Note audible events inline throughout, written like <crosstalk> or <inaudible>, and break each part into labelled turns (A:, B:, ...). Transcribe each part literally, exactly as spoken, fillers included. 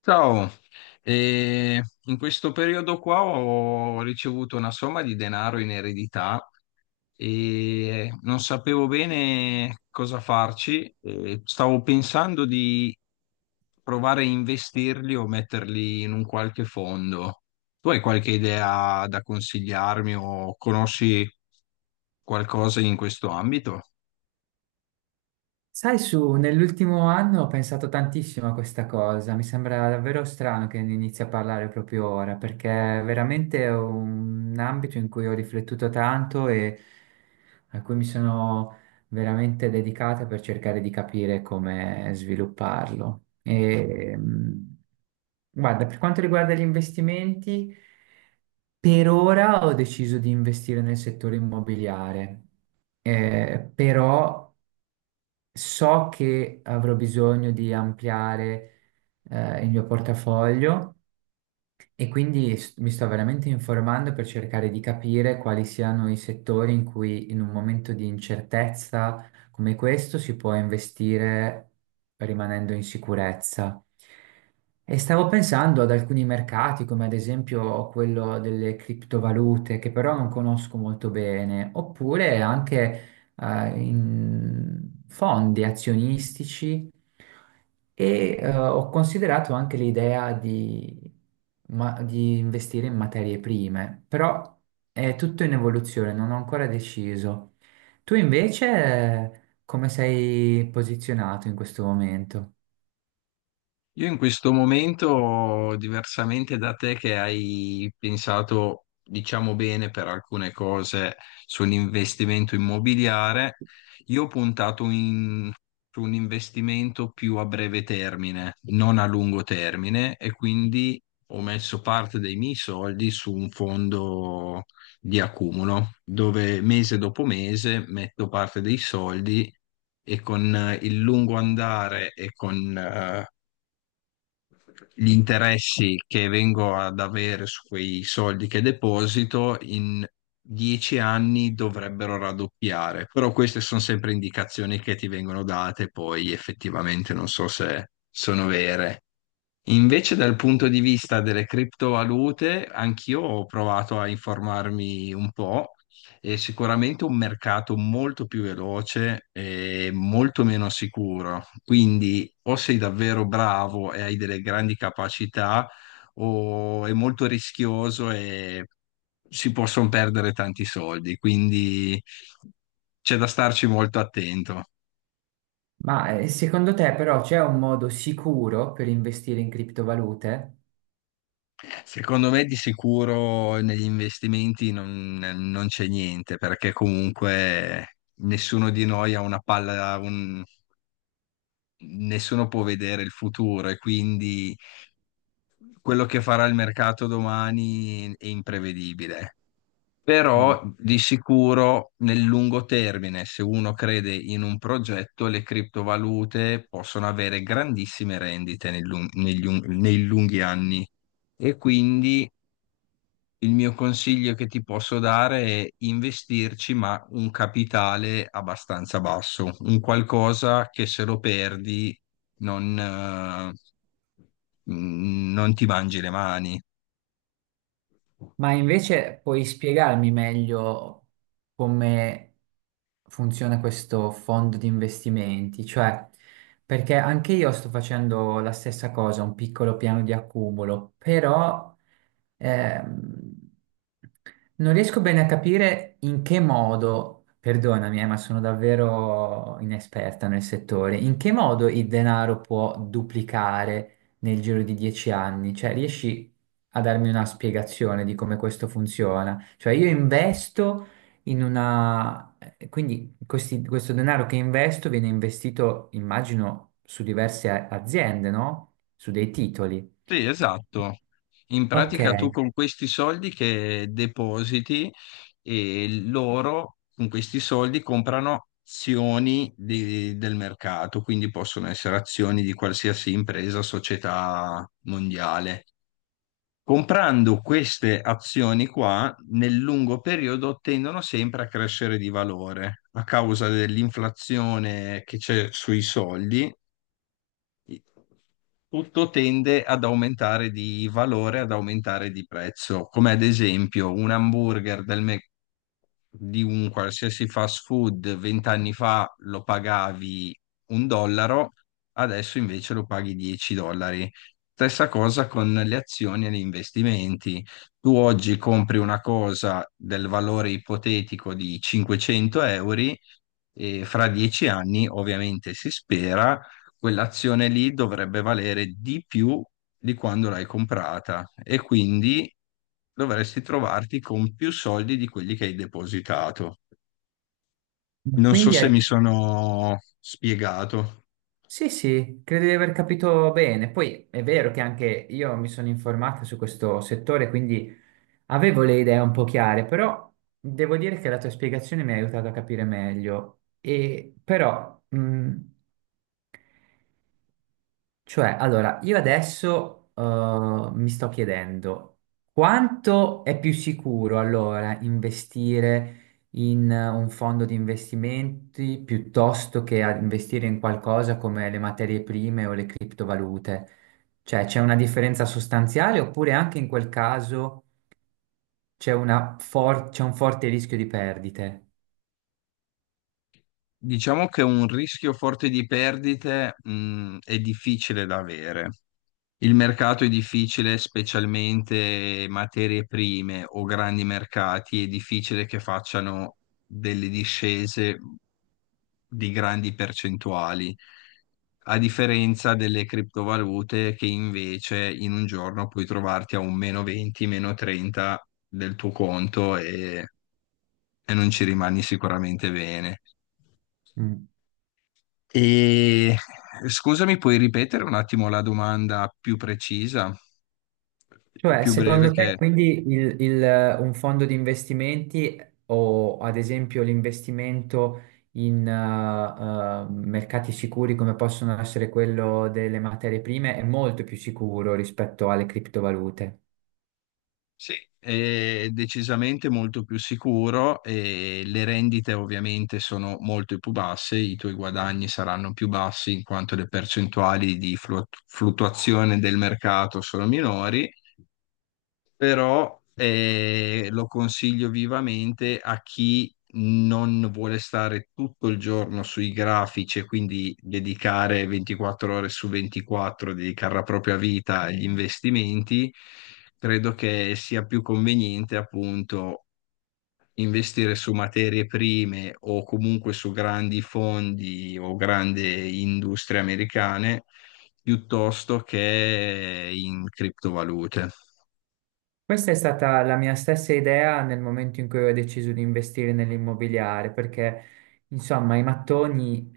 A: Ciao. E in questo periodo qua ho ricevuto una somma di denaro in eredità e non sapevo bene cosa farci. E stavo pensando di provare a investirli o metterli in un qualche fondo. Tu hai qualche idea da consigliarmi o conosci qualcosa in questo ambito?
B: Sai, su, nell'ultimo anno ho pensato tantissimo a questa cosa, mi sembra davvero strano che ne inizi a parlare proprio ora, perché è veramente un ambito in cui ho riflettuto tanto e a cui mi sono veramente dedicata per cercare di capire come svilupparlo. E, mh, guarda, per quanto riguarda gli investimenti, per ora ho deciso di investire nel settore immobiliare, eh, però so che avrò bisogno di ampliare eh, il mio portafoglio e quindi s- mi sto veramente informando per cercare di capire quali siano i settori in cui in un momento di incertezza come questo si può investire rimanendo in sicurezza. E stavo pensando ad alcuni mercati, come ad esempio quello delle criptovalute, che però non conosco molto bene, oppure anche eh, in fondi azionistici e eh, ho considerato anche l'idea di, ma- di investire in materie prime, però è tutto in evoluzione, non ho ancora deciso. Tu invece eh, come sei posizionato in questo momento?
A: Io in questo momento, diversamente da te che hai pensato, diciamo bene per alcune cose sull'investimento immobiliare, io ho puntato in- su un investimento più a breve termine, non a lungo termine, e quindi ho messo parte dei miei soldi su un fondo di accumulo, dove mese dopo mese metto parte dei soldi e con eh, il lungo andare e con eh, gli interessi che vengo ad avere su quei soldi che deposito in dieci anni dovrebbero raddoppiare, però queste sono sempre indicazioni che ti vengono date, poi effettivamente non so se sono vere. Invece dal punto di vista delle criptovalute, anch'io ho provato a informarmi un po'. È sicuramente un mercato molto più veloce e molto meno sicuro. Quindi o sei davvero bravo e hai delle grandi capacità, o è molto rischioso e si possono perdere tanti soldi. Quindi c'è da starci molto attento.
B: Ma eh, secondo te però c'è un modo sicuro per investire in criptovalute?
A: Secondo me di sicuro negli investimenti non, non c'è niente, perché comunque nessuno di noi ha una palla, un- nessuno può vedere il futuro e quindi quello che farà il mercato domani è imprevedibile.
B: Mm.
A: Però di sicuro nel lungo termine, se uno crede in un progetto, le criptovalute possono avere grandissime rendite nel lung- negli un- nei lunghi anni. E quindi il mio consiglio che ti posso dare è investirci, ma un capitale abbastanza basso, un qualcosa che se lo perdi non, eh, mh, non ti mangi le mani.
B: Ma invece puoi spiegarmi meglio come funziona questo fondo di investimenti? Cioè, perché anche io sto facendo la stessa cosa, un piccolo piano di accumulo, però ehm, non riesco bene a capire in che modo, perdonami, eh, ma sono davvero inesperta nel settore, in che modo il denaro può duplicare nel giro di dieci anni? Cioè, riesci a darmi una spiegazione di come questo funziona? Cioè, io investo in una... eh, quindi questi- questo denaro che investo viene investito, immagino, su diverse a- aziende, no? Su dei titoli.
A: Sì, esatto. In
B: Ok,
A: pratica tu con questi soldi che depositi e loro con questi soldi comprano azioni di- del mercato, quindi possono essere azioni di qualsiasi impresa, società mondiale. Comprando queste azioni qua, nel lungo periodo tendono sempre a crescere di valore a causa dell'inflazione che c'è sui soldi, tutto tende ad aumentare di valore, ad aumentare di prezzo, come ad esempio un hamburger del Mc- di un qualsiasi fast food vent'anni fa lo pagavi un dollaro, adesso invece lo paghi 10 dollari. Stessa cosa con le azioni e gli investimenti. Tu oggi compri una cosa del valore ipotetico di cinquecento euro e fra dieci anni, ovviamente si spera, quell'azione lì dovrebbe valere di più di quando l'hai comprata e quindi dovresti trovarti con più soldi di quelli che hai depositato.
B: ma
A: Non so
B: quindi
A: se
B: è-
A: mi sono spiegato.
B: sì, sì, credo di aver capito bene. Poi è vero che anche io mi sono informata su questo settore, quindi avevo le idee un po' chiare, però devo dire che la tua spiegazione mi ha aiutato a capire meglio. E però, mh, cioè, allora, io adesso eh, mi sto chiedendo quanto è più sicuro allora investire in eh, un fondo di investimenti piuttosto che a- investire in qualcosa come le materie prime o le criptovalute? Cioè, c'è una differenza sostanziale oppure anche in quel caso... c'è una for- c'è un forte rischio di perdite.
A: Diciamo che un rischio forte di perdite, mh, è difficile da avere. Il mercato è difficile, specialmente materie prime o grandi mercati, è difficile che facciano delle discese di grandi percentuali, a differenza delle criptovalute che invece in un giorno puoi trovarti a un meno venti, meno trenta del tuo conto e, e non ci rimani sicuramente bene.
B: Mm.
A: E scusami, puoi ripetere un attimo la domanda più precisa,
B: Cioè,
A: più breve
B: secondo te,
A: che.
B: quindi il- il- un fondo di investimenti o ad esempio l'investimento in eh, eh, mercati sicuri come possono essere quello delle materie prime è molto più sicuro rispetto alle criptovalute?
A: Sì, è decisamente molto più sicuro e le rendite ovviamente sono molto più basse, i tuoi guadagni saranno più bassi in quanto le percentuali di flu- fluttuazione del mercato sono minori, però eh, lo consiglio vivamente a chi non vuole stare tutto il giorno sui grafici e quindi dedicare ventiquattro ore su ventiquattro, dedicare la propria vita agli investimenti. Credo che sia più conveniente appunto investire su materie prime o comunque su grandi fondi o grandi industrie americane piuttosto che in criptovalute.
B: Questa è stata la mia stessa idea nel momento in cui ho deciso di investire nell'immobiliare, perché insomma i mattoni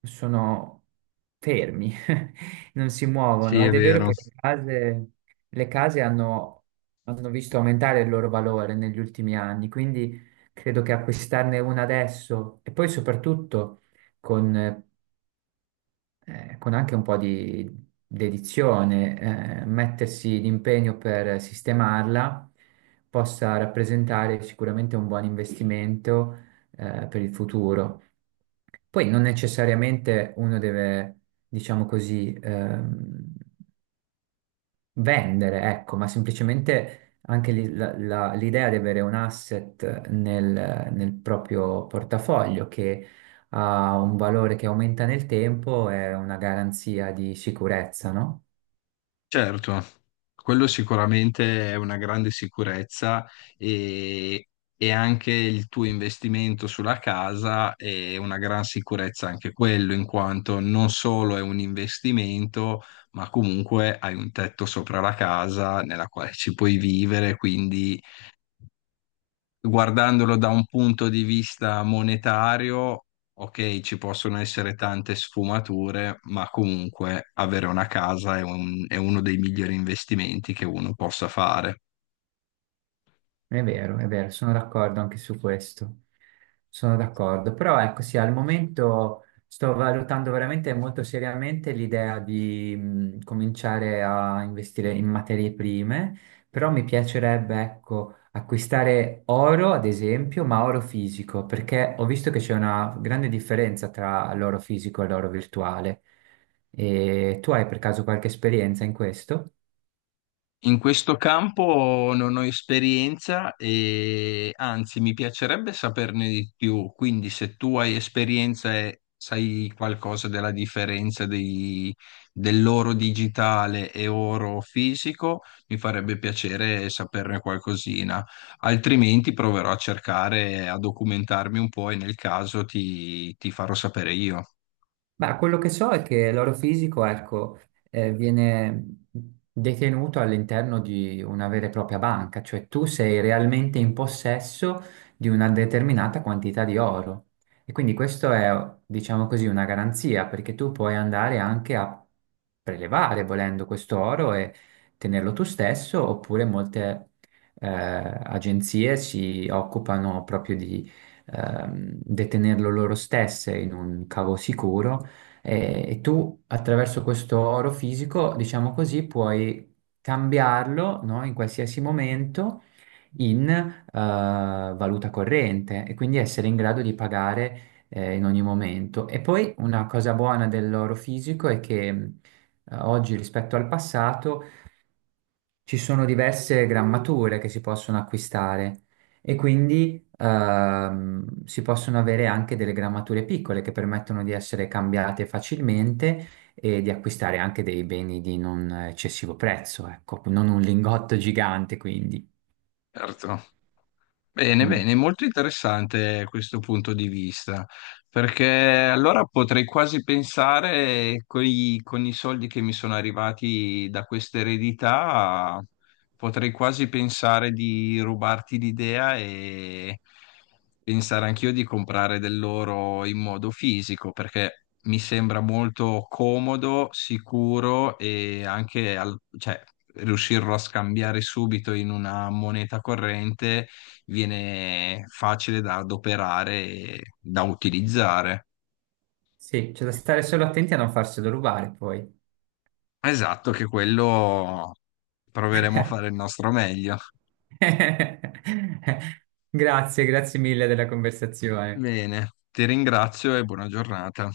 B: sono fermi, <laughs> non si
A: Sì,
B: muovono
A: è
B: ed è vero
A: vero.
B: che le case, le case hanno, hanno visto aumentare il loro valore negli ultimi anni, quindi credo che acquistarne una adesso e poi soprattutto con eh, con anche un po' di dedizione, eh, mettersi l'impegno per sistemarla possa rappresentare sicuramente un buon investimento, eh, per il futuro. Poi non necessariamente uno deve, diciamo così, ehm, vendere, ecco, ma semplicemente anche lì la- la- l'idea di avere un asset nel, nel proprio portafoglio che ha un valore che aumenta nel tempo è una garanzia di sicurezza, no?
A: Certo, quello sicuramente è una grande sicurezza e, e anche il tuo investimento sulla casa è una gran sicurezza anche quello, in quanto non solo è un investimento, ma comunque hai un tetto sopra la casa nella quale ci puoi vivere, quindi guardandolo da un punto di vista monetario, ok, ci possono essere tante sfumature, ma comunque avere una casa è un- è uno dei migliori investimenti che uno possa fare.
B: È vero, è vero, sono d'accordo anche su questo. Sono d'accordo, però ecco sì, al momento sto valutando veramente molto seriamente l'idea di mh, cominciare a investire in materie prime, però mi piacerebbe ecco acquistare oro, ad esempio, ma oro fisico, perché ho visto che c'è una grande differenza tra l'oro fisico e l'oro virtuale. E tu hai per caso qualche esperienza in questo?
A: In questo campo non ho esperienza e anzi mi piacerebbe saperne di più, quindi se tu hai esperienza e sai qualcosa della differenza dei- dell'oro digitale e oro fisico, mi farebbe piacere saperne qualcosina, altrimenti proverò a cercare, a documentarmi un po' e nel caso ti ti farò sapere io.
B: Ma quello che so è che l'orofisico, ecco, eh, viene detenuto all'interno di una vera e propria banca, cioè tu sei realmente in possesso di una determinata quantità di oro. E quindi questo è, diciamo così, una garanzia, perché tu puoi andare anche a prelevare, volendo questo oro e tenerlo tu stesso, oppure molte eh, agenzie si occupano proprio di ehm, detenerlo loro stesse in un cavo sicuro e, e tu attraverso questo oro fisico, diciamo così, puoi cambiarlo, no, in qualsiasi momento in eh, valuta corrente e quindi essere in grado di pagare eh, in ogni momento. E poi una cosa buona dell'oro fisico è che mh, oggi rispetto al passato ci sono diverse grammature che si possono acquistare e quindi ehm, si possono avere anche delle grammature piccole che permettono di essere cambiate facilmente e di acquistare anche dei beni di non eccessivo prezzo, ecco, non un lingotto gigante, quindi.
A: Certo. Bene,
B: Mm.
A: bene, molto interessante questo punto di vista, perché allora potrei quasi pensare coi- con i soldi che mi sono arrivati da questa eredità, potrei quasi pensare di rubarti l'idea e pensare anch'io di comprare dell'oro in modo fisico, perché mi sembra molto comodo, sicuro e anche al- cioè, riuscirlo a scambiare subito in una moneta corrente viene facile da adoperare e da utilizzare.
B: Sì, c'è da stare solo attenti a non farselo rubare poi.
A: Esatto, che quello proveremo a fare il nostro meglio.
B: <laughs> Grazie, grazie mille della conversazione.
A: Bene, ti ringrazio e buona giornata.